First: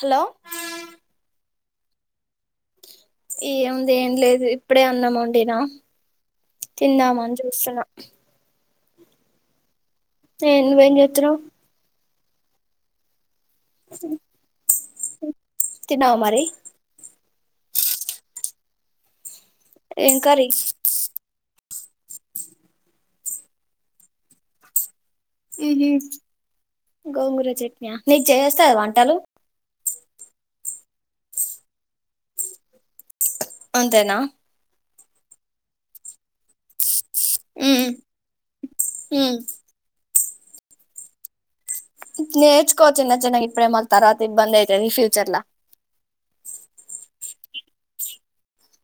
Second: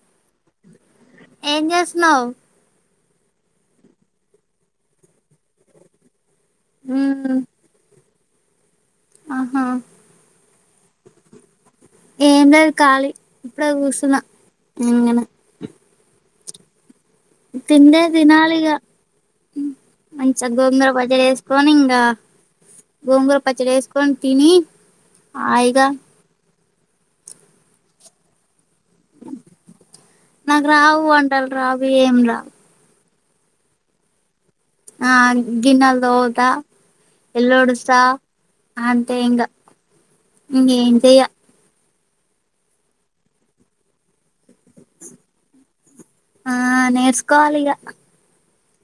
Hello ఏం జెస్తున్నావ్ ఏముంది ఏం లేదు ఇప్పుడే అన్నాముండినా మ్మ్ తిన్నాదమ్మని చూస్తున్నా ఆహా ఏ నువ్వే ఏం జేతున్నావ్ ఏంలేద్ ఖాళీ ఇప్పుడే కుసన్నా తిన్నావా మరి తిండే తినాలి ఇగా ఏం కర్రీ మంచిగా గోంగూర పచ్చడి చేసుకొని ఇగ్ గోంగూర పచ్చడి ఎస్కొని తిని మ్ హాయిగా హు గోంగూర చెక్న నీకు చేయొస్తాద వంటలు నాకు రావు వంటలు రావు ఏం రావ్ అంతేనా ఆ గిన్నేలు తోముత ఉమ్ ఎల్డుస్త అంతే ఉమ్ ఇంగా ఇంగెం చెయ్య నేర్చుకో చిన్న చిన్నగా ఇప్పుడే మల్ తర్వాత ఇబ్బంది అయితది ఫ్యూచర్ల ఆ నేర్స్కోవాలిగ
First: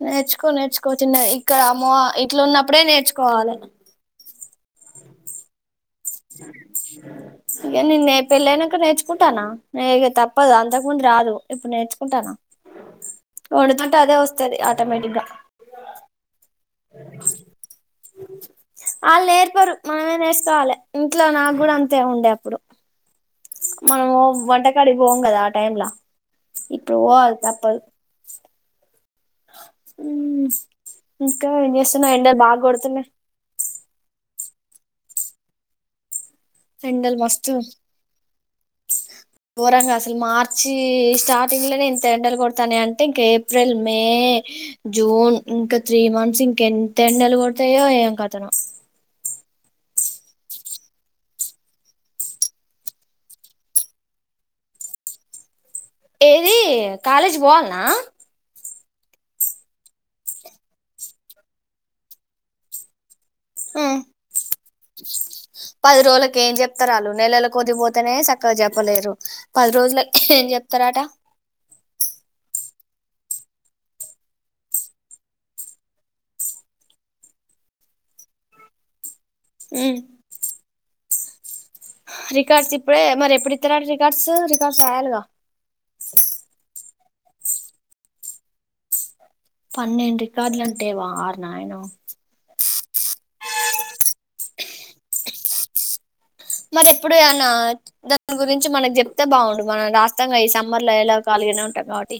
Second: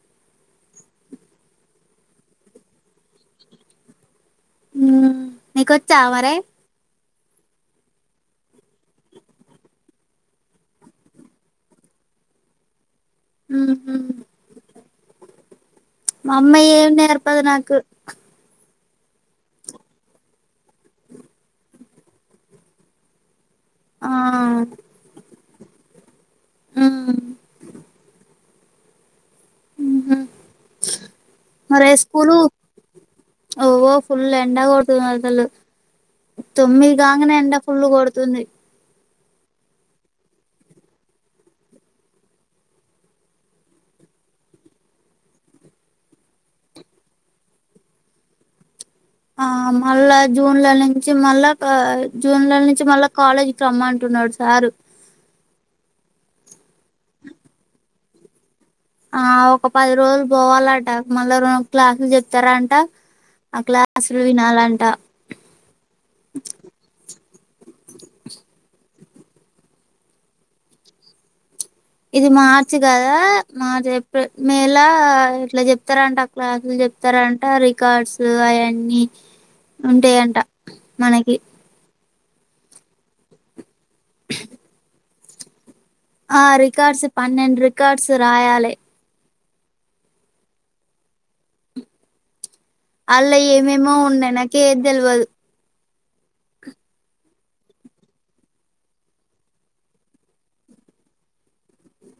నేర్చుకో నేర్చుకో చిన్న ఇక్కడ అమ్మ ఇట్లు ఉన్నప్పుడే నేర్చుకోవాలె ఉమ్ నీకొచ్చా మరే ఇగా నేను పెళ్ళి అయినంక నేర్చుకుంటానా ఇగా తప్పదు అంతకు ముందు రాదు ఇప్పుడు నేర్చుకుంటానా మ్మ్ ఓడుదంటే హు అదే వస్తుది ఆటోమేటిక్గా మా అమ్మ ఏం నేర్పదు నాకు ఆల్ నేర్పరు మనమే నేర్చుకోవాలి ఇంట్లో నాకు కూడా అంతే ఉండే అప్పుడు ఆ మనమో వంటకాడి పోం కదా ఆ టైమ్లా ఇప్పుడు మ్మ్ పోల్ తప్పదు ఉమ్ మరె స్కూలు ఓ ఫుల్లటైం ఎండ కొడుతుంది అస్సలు తొమ్మిది ఎండలు కాగానే ఎండ ఫుల్ కొడుతుంది గోరంగా అసలు మార్చి స్టార్టింగ్ ల నేను ఎండలు కొడతానే అంటే ఇంక ఏప్రిల్ మే జూన్ ఇంకా త్రీ మంత్స్ ఇంకెంత ఎండలు కొడతాయో ఏంకతనో ఆ మళ్ళా జూన్ల నుంచి మళ్ళా జూన్ల నుంచి మళ్ళా కాలేజ్కి రమ్మటున్నాడు సారు ఏది కాలేజ్ పోవాలన్నా ఆ ఒక పది రోజులు పోవాలంట మళ్ళా రే క్లాసులు చెప్తారంట ఆ మ్ క్లాసులు వినాలంట పది రోలకు ఏం చెప్తారళ్ళు నెలల కొద్దిపోతేనే సక్కగా చెప్పలేరు పది రోజులకె ఏం చెప్తారాట ఇది మార్చ్ కదా మార్చ్ ఏప్రిల్ మేలా ఇట్లా చెప్తారంట అ క్లాస్ చెప్తర అంటే రికార్డ్స్ అయన్నీ మ్ ఉంటాయంట మనకి రికార్డ్స్ ఇప్పుడే మరేప్పుడు ఇతరట రికార్డ్స్ రికార్డ్స్ రాయాలిగా ఆ రికార్డ్స్ పన్నెండ్ రికార్డ్స్ రాయాలే పన్నెండు రికార్డులంటే వార్ నాయనో అల్ల ఏమేమో ఉన్నయి నకేది దెల్వదు మరి ఎప్పుడు అనా దాని గురించి మనకి జేప్తే బాగుండు మనం రాస్తాం గా ఈ సమ్మర్ లో ఎలా కాలి ఈనే ఉంటం గాబటి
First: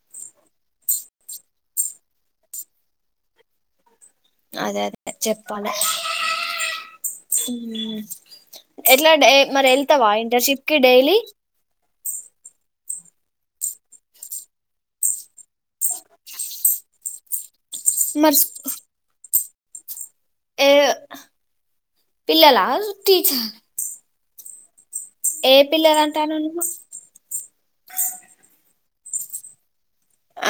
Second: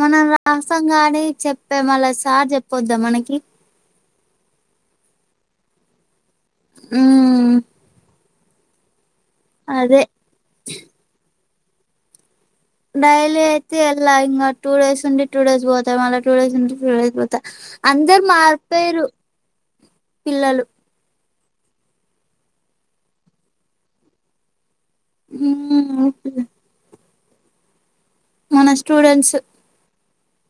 మనం రాసం గానీ చెప్పే మళ్ళ సార్ చెప్పొద్దా మనకి అదె అదె చెప్పలె మ్మ్ ఉమ్ ఎప్ ట్లడె మరి ఎళ్తవ అదే ఇంటర్న్షిప్ కి డైలీ డైలీ అయితే ఎల్ల ఇంగ టూ డేస్ ఉండి టూ డేస్ పోత మళ్ళ టూ డేస్ ఉండి టూ డేస్ పోత అందరు మరి మారిపోయిరు పిల్లలు పిల్ల లా టీచర్ ఆ ఏ పిల్లలు మ్మ్ అంటానవ్ నువ్వు మ స్టూడెంట్స్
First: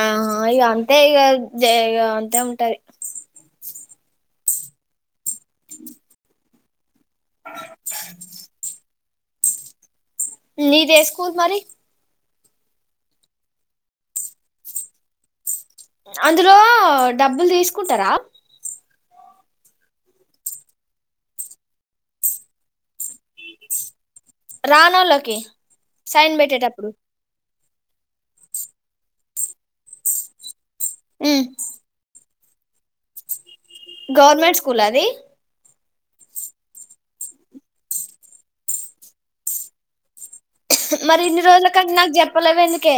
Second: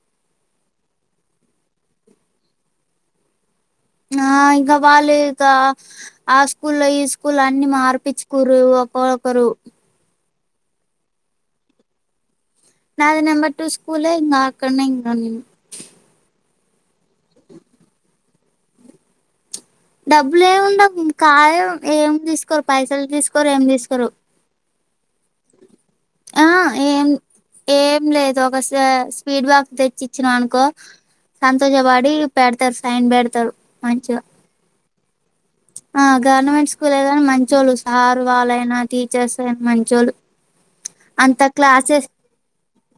అహా ఇగ అంతే ఇగ జే ఇగ అంతే ఉంటది ఆ ఇంకా బాలేేకా ఆ స్కూలో ఈ స్ స్కూల్లు అన్ని మార్పిచ్చుకుర్రు ఒకరొకరు నీదెస్కూల్ మరి? నాది నంబర్ టు స్కూలే ఇంగ అక్కనే ఇంకాన్నీ ఇందులో డబ్బుల్ తీసుకుంటరా? డబ్బులు ఏం డబ్బు కాయం ఏం దీస్కోరు పైసలు దీస్కోరు ఏం దీస్కోరు రానోళ్లకి సైన్ ఆ పెట్టేటప్పుడు ఏం ఏం లేదు ఒక స్వ స్వీట్ బాక్స్ తెచ్చిచ్చినా అనుకో సంతోషపడి పెడతార్ సైన్ పెడతారు మంచిగా గవర్నమెంట్ స్కూల అది ఆ గవర్నమెంట్ స్కూలే గని మంచోళ్ళు సార్ వాళ్ళైనా టీచర్స్ అయినా మంచోళ్ళు మరి అంత ఇన్ని రోజుల క నుంచి క్లాసెస్ నాక్ జేప్పలేవు ఎందుకే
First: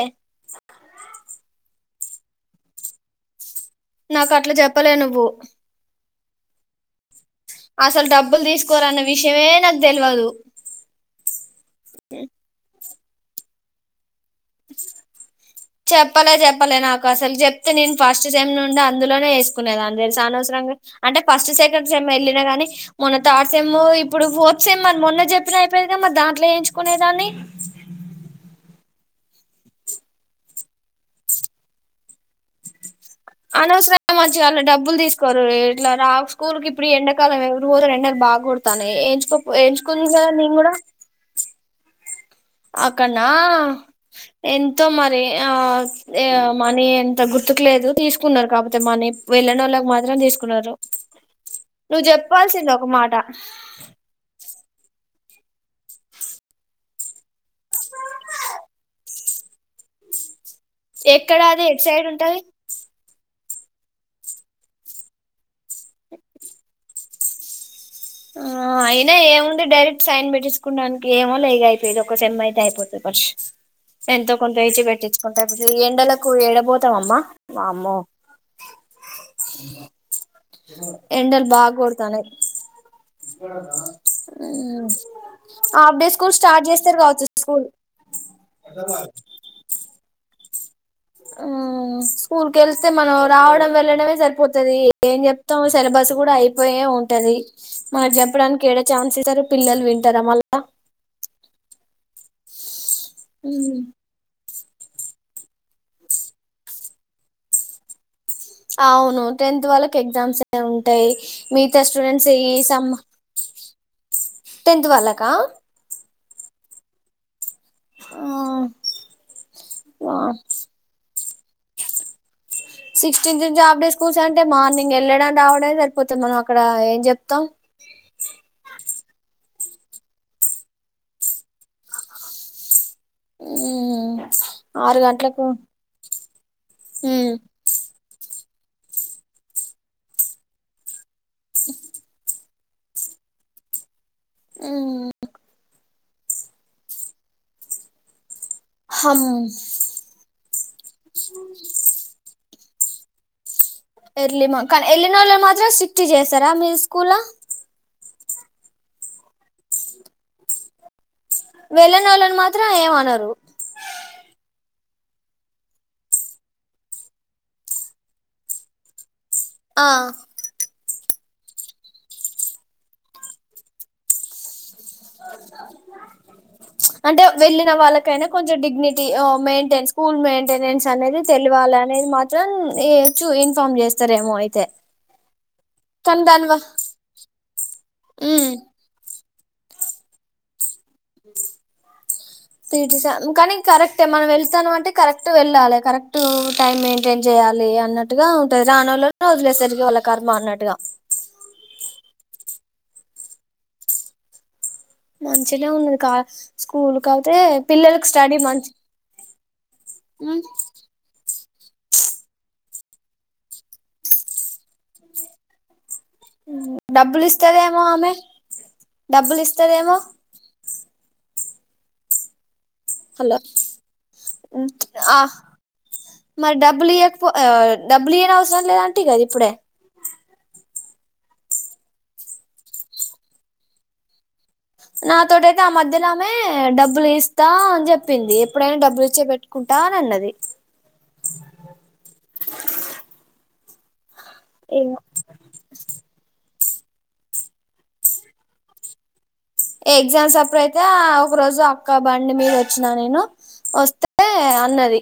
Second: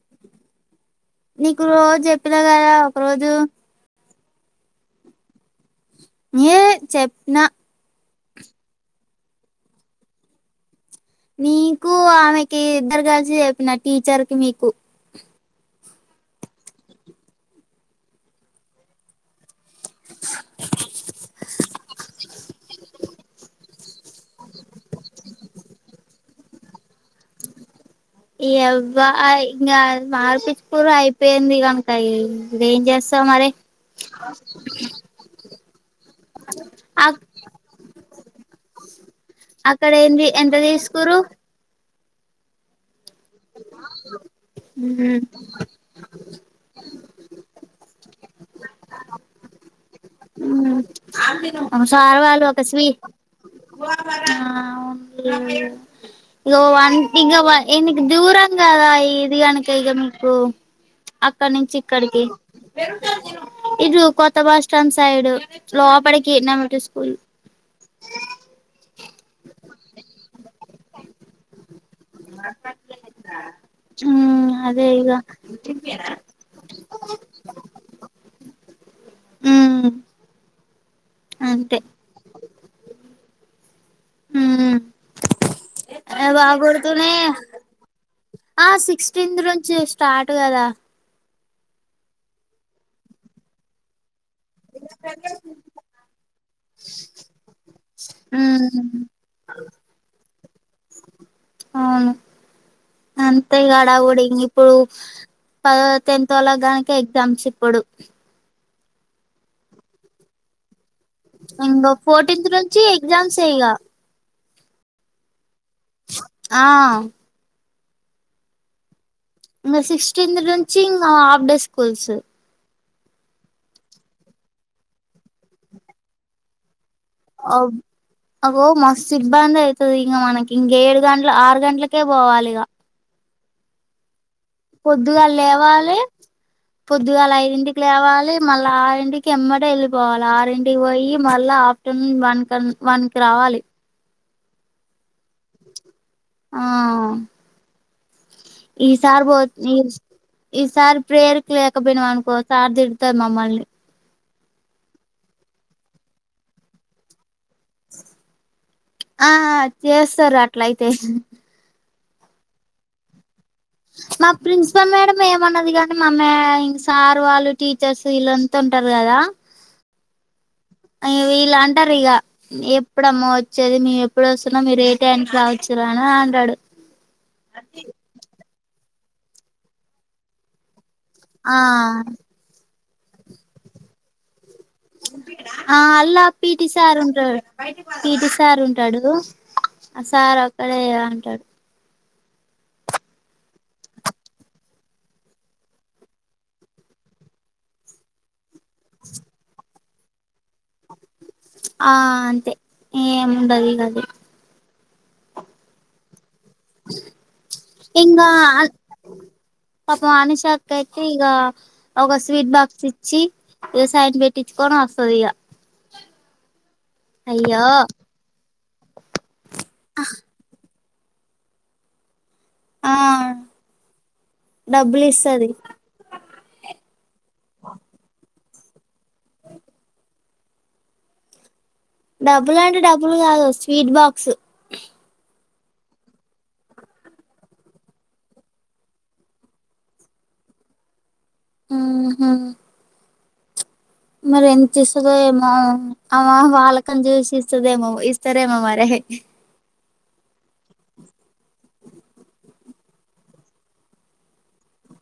నీకు రోజ్ జేప్పిన గదా ఒక రోజు నాకట్ల జేప్పలె నువ్వు ఏ చెప్పిన అసల్ డబ్బులు దీస్కోరన్న విషయమే నాక్ దేల్వదు నీకు ఆమెకి ఇద్దరు గలిసి చెప్పిన టీచర్ కి మీకు చెప్పలె చెప్పలె నాకసల్ జేప్తే నేను ఫస్ట్ టైం నుండి అందులోనే ఏస్కునేదాన్ని తెల్స అనవసరంగా అంటె ఫస్ట్ సెకండ్ సెమ్ ఎళ్ళిన గాని మొన్న థర్డ్ సెమ్ ఇప్పుడు ఫోర్త్ సెమ్ మర్ మొన్న జేప్పినా అయిపోయేదీ గ మార్ దాంట్లో వేయించుకునేదాన్ని ఇయవ్వ అవి ఇంగ మార్పిచ్చు కూర్రు అయిపోయింది గనక ఇగ ఏం జేస్ అనవసరంగ మంచిగ ఆన్ల డబ్బుల్ దీస్కోరు వే ఇట్ల రా స్కూల్ కి ఇప్పుడు అ ఎండకాలం ఎవరు పోతరు ఏండల్ బాగోడుత్తన్నాయ్ ఎంచ్ గోపో అక్కడ ఏంచుకుందు కదా ఏంది ఎంత నేన్ గూడా తీసుకురు అప్ కన్నా ఎంతో మరి ఆ అ మనీ ఎంతో గుర్తుక్ లేదు తీసుకున్నరు కాపోతే మనీ వెళ్ళనోళ్ళక్ మత్ దరన్ తీసుకున్నారు నువ్ సార్ వాళ్ళు జేప్పాల్సింది ఒక స్వీ మాట ఉమ్ ఇగో వన్ ఇగ వ ఈనికి దూరం గదా ఇది గనుక ఇగ మీకు ఎక్కడ అక్కడ్ అది నుంచి ఎటు సైడ్ ఇక్కడికి ఉంటది ఇటు కొత్త బస్స్టాండ్ సైడు లోపడికి నామటి స్కూల్ ఆ అయినా ఏముంది డైరెక్ట్ సైన్ పెట్టేసుకుండానికి ఏమో లేగ అయింది. ఇది ఒక సేమ్ ఐతే ఐపోయింది బష్ ఎంతో కొంత ఏసీ అదే ఇగ పెట్టించుకుంటారు ఎండలకు ఏడబతాం అమ్మా అమ్మో ఎండల్ అంతే బాగోడ్తన్నాయ్ హాఫ్డే స్కూల్ బాగా స్టార్ట్ చేస్తారు కొడుతూనే కావచ్చు స్కూల్ ఆ సిక్స్టీన్త్ నుంచి స్టార్ట్ కదా. మ్ స్కూల్ కి వెళ్స్తే మనం రావడం, వెళ్లడమే సరి పోతది ఏం చెప్తాం సిలబస్ కూడా అయిపోయే ఉంటది. మన చెప్పడానికి ఏడ ఛాన్సెస్ పిల్లలు వింటారా మళ్ళా? అవును అంత గడా ఉడిగి ఇప్పుడు పదో టెన్త్ వాల గనిక ఎగ్జామ్స్ ఇప్పుడు అవును టెన్త్ వాళ్కు ఎగ్జామ్స్ ఏ ఉ టాయి మీగతా ఇంగ స్టూడెంట్స్ ఫోర్టీన్త్ ఈ నుంచి సమ్ ఎగ్జామ్స్ ఇగ టెన్త్ వాళ్ళకా ఆ ఆ ఇగ సిస్టీన్త్ నుంచి ఇ హఫ్ డే స్కూల్స్ సిక్స్టీన్త్ నుంచి ఆఫ్డే స్కూల్స్ అంటే మార్నింగ్ వెళ్ళడం, రావడమే సరిపోతుంది మనం అక్కడ ఏం చెప్తం అవో మస్తు ఇబ్బంది అయితది ఇంగ మనకి ఇంగ ఏడు గంటల, ఆరు గంటలకే పోవాలి ఇగ ఉఊ పొద్దుగాలు లేవాలి, పొద్దుగాల హమ్ ఐదింటికి లేవాలి. మళ్ళ ఆరింటికి ఎమ్మట వెళ్ళిపోవాలి. ఆరింటికి పోయి మళ్ళా ఆఫ్టర్నూన్ వన్ వన్ మనకీ రావాలి ఉమ్ ఆ ఈ సారి బోచి ఈ ఈసారి ప్రేయర్కి లేకపోయి నావ్ అనుకో సార్ తిడితేడ్ మమ్మల్ని ఎర్లీమా కానీ ఎళ్ళనోళ్ళు మాత్రం స్ట్రిక్ట్ చేస్తారా మీరు స్కూల? ఆ చేస్తారు అట్లయితే వెళ్ళేనోళ్ళని మాత్రం ఏమనరు మా ప్రిన్సిపల్ మేడం ఏమన్నది. కానీ మామె ఇంక సార్ వాళ్ళు టీచర్స్ వీళ్ళంతా ఉంటారు కదా. ఆ వీళ్ళు అంటారు ఇగ ఎప్పుడమ్మో వచ్చేది. మేము ఎప్పుడు వస్తున్నా మీరు టెన్ రావచ్చు రానా అంటడు అంటే వెళ్ళిన వాళ్ళకైనా కొంచెం డిగ్నిటీ ఓ మెయింటైన్, స్కూల్ మెయింటెనెన్స్ అనేది తెలివాలినేది ఆ మాత్రం ఏచూ ఇన్ఫార్మ్ చేస్తారేమో అయితే ఆ అల్లా కానీ దాని వ పిటి సార్ ఉంటాడు. పిటి ఉమ్ సార్ ఉంటాడు. సార్ అక్కడే అంటాడు. ఇడిశం కానీ కరెక్టే మనం వెళ్తాం అంటే కరెక్ట్ వెళ్ళాలి. కరెక్ట్ టైం మెయింటైన్ చేయాలి. ఏ అన్నట్టుగా ఉంటది రానోళ్ళ వదిలేసరికి వాళ్ళ కర్మ అన్నట్టుగా ఆ అంతే ఏమి ఉండదు ఇగ అది మంచినే ఉన్నది కా స్కూల్ కా అయితే పిల్లలకి స్టడీ మంచి పాప పాపం అన్యాశక్క ఐతే ఇగ ఒక స్వీట్ బాక్స్ ఇ చి ఇగ సైన్ పెట్టించుకోని వత్తది ఇగా డబ్బులు ఇస్తదేమో, ఆమె డబ్బులు ఇస్తదేమో ఆ హలో హమ్ డబ్బులు హ ఇస్తది మరి డబ్బులు ఇయకపో ఆ డబ్బులు ఈయనవసరంలే నే ఆంటి కద ఇప్పుడే డబ్బులు అంటే డబ్బులు కాదు స్వీట్ బాక్స్ తోటైతే ఆ మధ్యలో ఆమె డబ్బులు ఎస్తా అని జెప్పింది ఎప్పుడైనా డబ్బులు ఇచ్చే పెట్టుకుంటా అని అన్నది ఉ మరి ఎం చేస్తదో ఏమో అవ వాళ్ళ అక్కన్ చూసి ఇస్తదేమో ఇస్తారేమో మరి ఎగ్జామ్స్ అప్పుడు అయితే ఆ ఒక రోజు అక్క బండి మీద వొచ్చినా నేను వొస్తే అన్నది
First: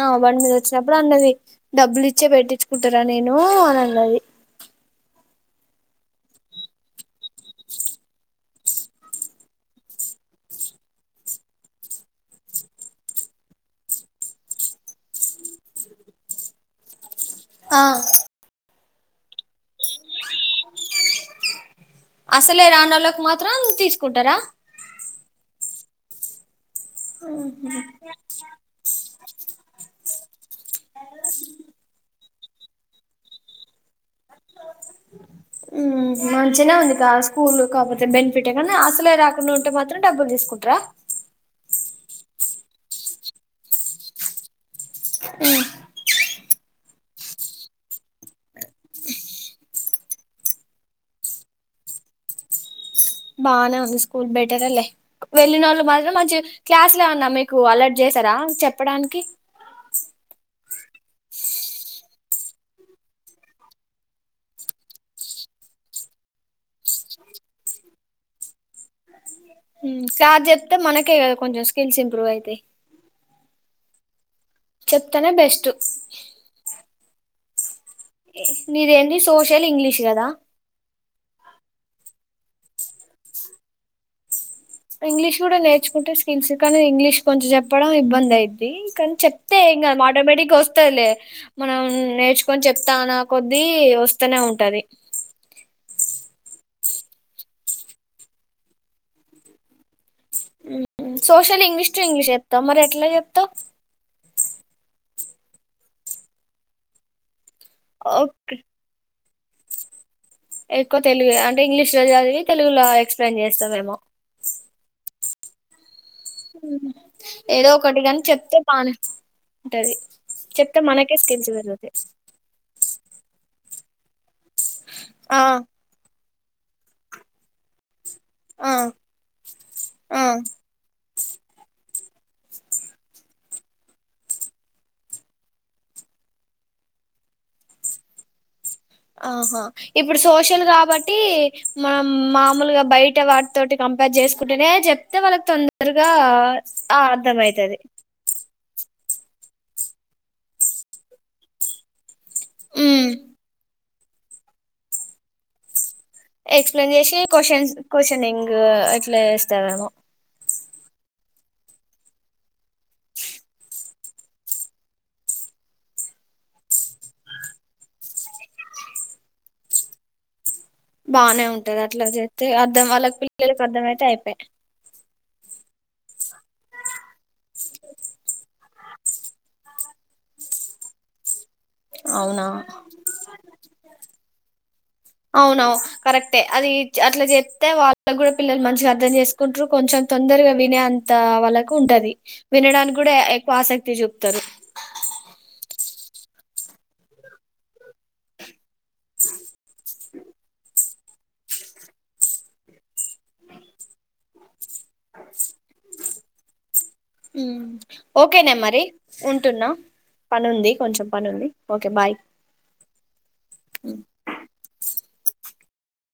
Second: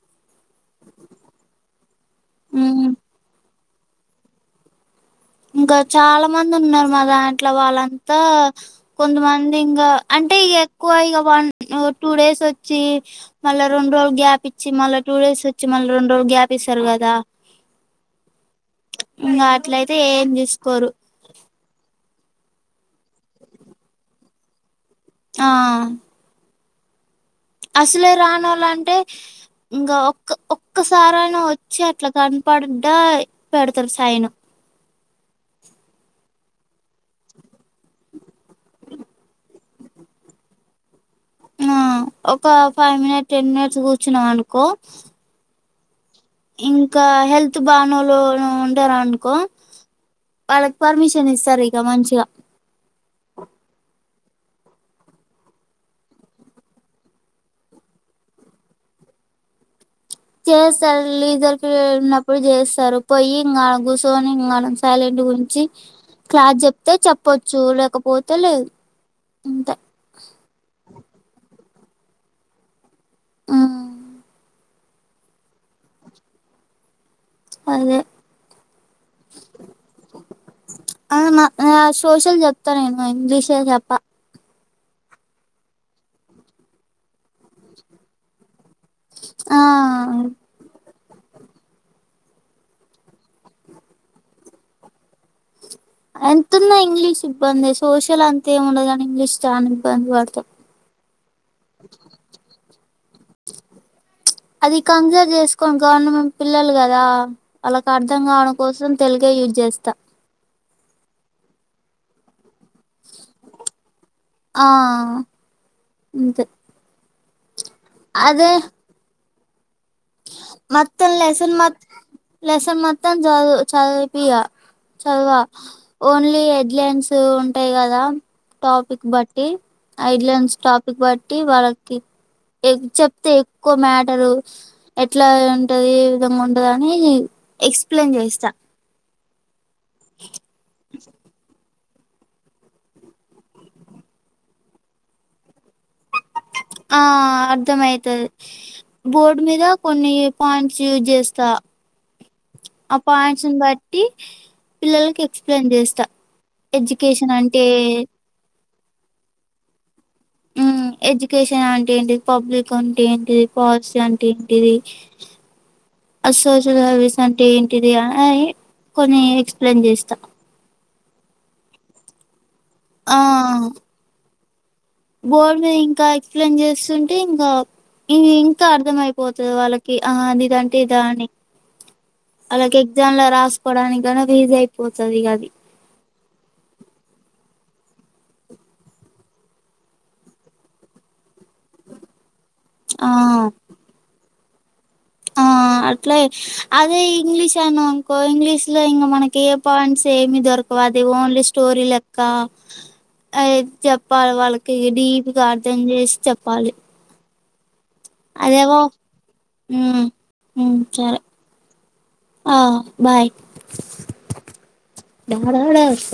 నా బండి మీద వొచ్చినప్పుడు అన్నది డబ్బులు ఇ చ్చే ఉమ్ పెట్టించుకుంటారా నేను అని అన్నది ఇంకా చాలా మంది ఉన్నారు మా దాంట్ల వాళ్ళంతా కొంతమంది ఇంగా అంటే అంటే ఇగ ఎక్కువ ఇగ వన్ టూ డేస్ వొచ్చి మళ్ళ రెండు రోజులు గ్యాప్ ఇచ్చి మళ్ళ టూ డే సి వచ్చి మళ్ళీ రెండ్రోలు గ్యాప్ ఇస్తారు కదా ఆ ఇంగా అట్లయితే ఏం చెసుకోరు అసలే రానోళ్ళకి మాత్రం తీసుకుంటరా ఆ అసలే రానోళ్లంటే ఇంకా ఒక్క ఒక్కసారయినా వొచ్చి అట్లా కనపడుదయి పెడతరు సైన్ మ్ మంచిగనే ఉంది గా స్కూలు కాకపోతే బెనిఫిటే గాని అసలే రాకుండా ఉంటే మాత్రం డబ్బులు తీసుకుంట్రా ఆ ఒక ఫైవ్ మినిట్ టెన్ మినిట్స్ కూర్చున్నాం అనుకో మ్ ఇంకా హెల్త్ బానోళ్లు ఎవరన్నా ఉంటరనుకో వాళ్ళకి పర్మిషన్ ఇస్తరు ఇగ మంచిగా బానే ఉంది స్కూ పూల్ బెటరేలే వెళ్ళినోళ్ళు మాత్రం మంచి క్లాస్లు ఏమన్నా మీకు అలర్ట్ చేసారా చెప్పడానికి చేసారు లీజర్ పీరియడ్ ఉన్నప్పుడు చేస్తారు పొయ్యి ఇంగ గుసోని ఇంగా మనం సైలెంట్ గుం చి క్లాస్ చెప్తే చెప్పోచ్చు లేకపోతే లేదు అంతే మ్ క్లాస్ చెప్తే మనకే కదా కొంచెం స్కిల్స్ ఇంప్రూవ్ అయితయి ఆ చెప్తనే బెస్ట్ అదే ఎ నీదేంది సోషల్ ఇంగ్లీష్ కదా ఆ మా ఆ సోషల్ చెప్తా నేను ఇంగ్లీశే చెప్ప ఇంగ్లీష్ కూడా నేర్చుకుంటే స్కిల్స్ కానీ ఇంగ్లీష్ కొంచెం జెప్పడం ఇబ్బంది అయిది ది కానీ చెప్తే ఆ ఎం గాదు ఆటోమేటిక్గా వోస్తదీలే మనం నేర్చుకొని చెప్తా అన కొద్దీ వస్తనే ఉంటది ఎంత ఉన్న ఇంగ్లీష్ ఇబ్బందె సోషల్ అంత ఏమి ఉండదు గాని ఇంగ్లీష్ చానా ఇబ్బంది పాడత్ మ్ సోషల్ ఇంగ్లీష్ టు ఇంగ్లీష్ చెప్తావ మరి ఎట్లా చెప్తావ్ అది కన్జర్వ్ చేసుకోని గవర్న మం పిల్లలు కదా ఆళ్ళకి అర్ధం కావడం ఓకే కోసం తెలుగు కే యూజ్ చేస్తా ఎక్కువ తెలుగె అంటే ఇంగ్లిష్లో చదివి తెలుగులో ఎక్స్ప్లెయిన్ చేస్తాదేమో ఆ అంతే ఉ ఏదో ఒకటి గాని అదే చెప్తే బానే ఉంటది చెప్తే మొత్తం మనకే స్కిల్స్ లెసన్ మొత్ పెరుగుతాయి లెసన్ మత్తం చదు చదివిపియా ఆ చదువా ఓన్లీ ఈ హెడ్లైన్స్ ఉంటయి గదా ఆ టాపిక్ బట్టి headlines topic but ట్టి వాళ్ళకి ఎగ్ చెప్తే ఎక్కువ మ్యాటరు ఎట్లా ఉంటది ఏ విధంగా ఉంటద అని ఎక్స్ప్లెయిన్ చేస్తా ఆహా ఇప్పుడు సోషల్ గాబట్టి మామ్ మామూలుగా బయట వాటితోటి కంపేర్ జేసుకుంటేనే జెప్తే వాళ్ళకి తొందరగా ఇగా ఆ అర్ధమైతది బోర్డ్ మీద కొన్ని పాయింట్స్ యూజ్ జెస్తా ఆ ఉమ్ పాయింట్స్ ను బ టి పిల్లలకి ఎక్స్ప్లెయిన్ జెస్తా ఎక్స్ప్లెయిన్ జేషి క్వాషన్ క్వశ్చనింగ్ ఇట్లా చేస్తారేమో హ్మ్ ఎడ్యుకేషన్ అంటే ఏంటిది పబ్లిక్ అంటే ఏంటిది పాలసీ అంటే ఏంటిది అ సోషల్ సర్వీస్ అంటే ఏంటిది ఆ ఇయ్యి కొన్ని ఎక్స్ప్లెయిన్ జేస్తా బానే ఉంటది అట్లా జెత్తె అర్ధం ఆ వాళ్ళక్ పిల్లలకి అర్ధం అయితే అయిపా బోర్డు మీద ఇంకా ఎక్స్ప్లెయిన్ జేస్తుంటే ఇంగా ఇ ఇంకా అర్థమయిపోతది వాళ్ళకి ఆహ్ అదిదంటే ఇదా అని అవునా వాళ్ళకి ఎగ్జామ్ లో రాసుకోవడానికైనా ఈజీ అయిపోతది ఇగ అది అవును కరెక్ట్ ఏ అట్ల జెప్తే వాళ్ వాళ్ళక్ గూడా పిల్లల్ మంచిగా అర్థం జెసుకుంటరు కొంచెం తొందరగా వినే అంత వాళ్ళకు ఉంటది వినడానిక్ ఆ గూడా ఎక్కువ ఆసక్తి జూప్తరు ఆ అట్లే అదే ఇంగ్లీష్ అనాంకో ఇంగ్లీష్ లో ఇంగ మనకి ఏ పాయింట్స్ ఏమి దొరకవు ఆది ఓన్లీ స్టోరీ లెక్క అయి జెప్పాలి వాళ్ళకి ఇగ డీప్గా అర్థం జేసి చేప్పాలి ఉమ్ ఓకేనే మరి ఉంటున్నా ఉమ్ పనుంది కొంచెం పనుంది ఓకే బాయ్ ఆహ్ బాయ్ ఉ డడాడ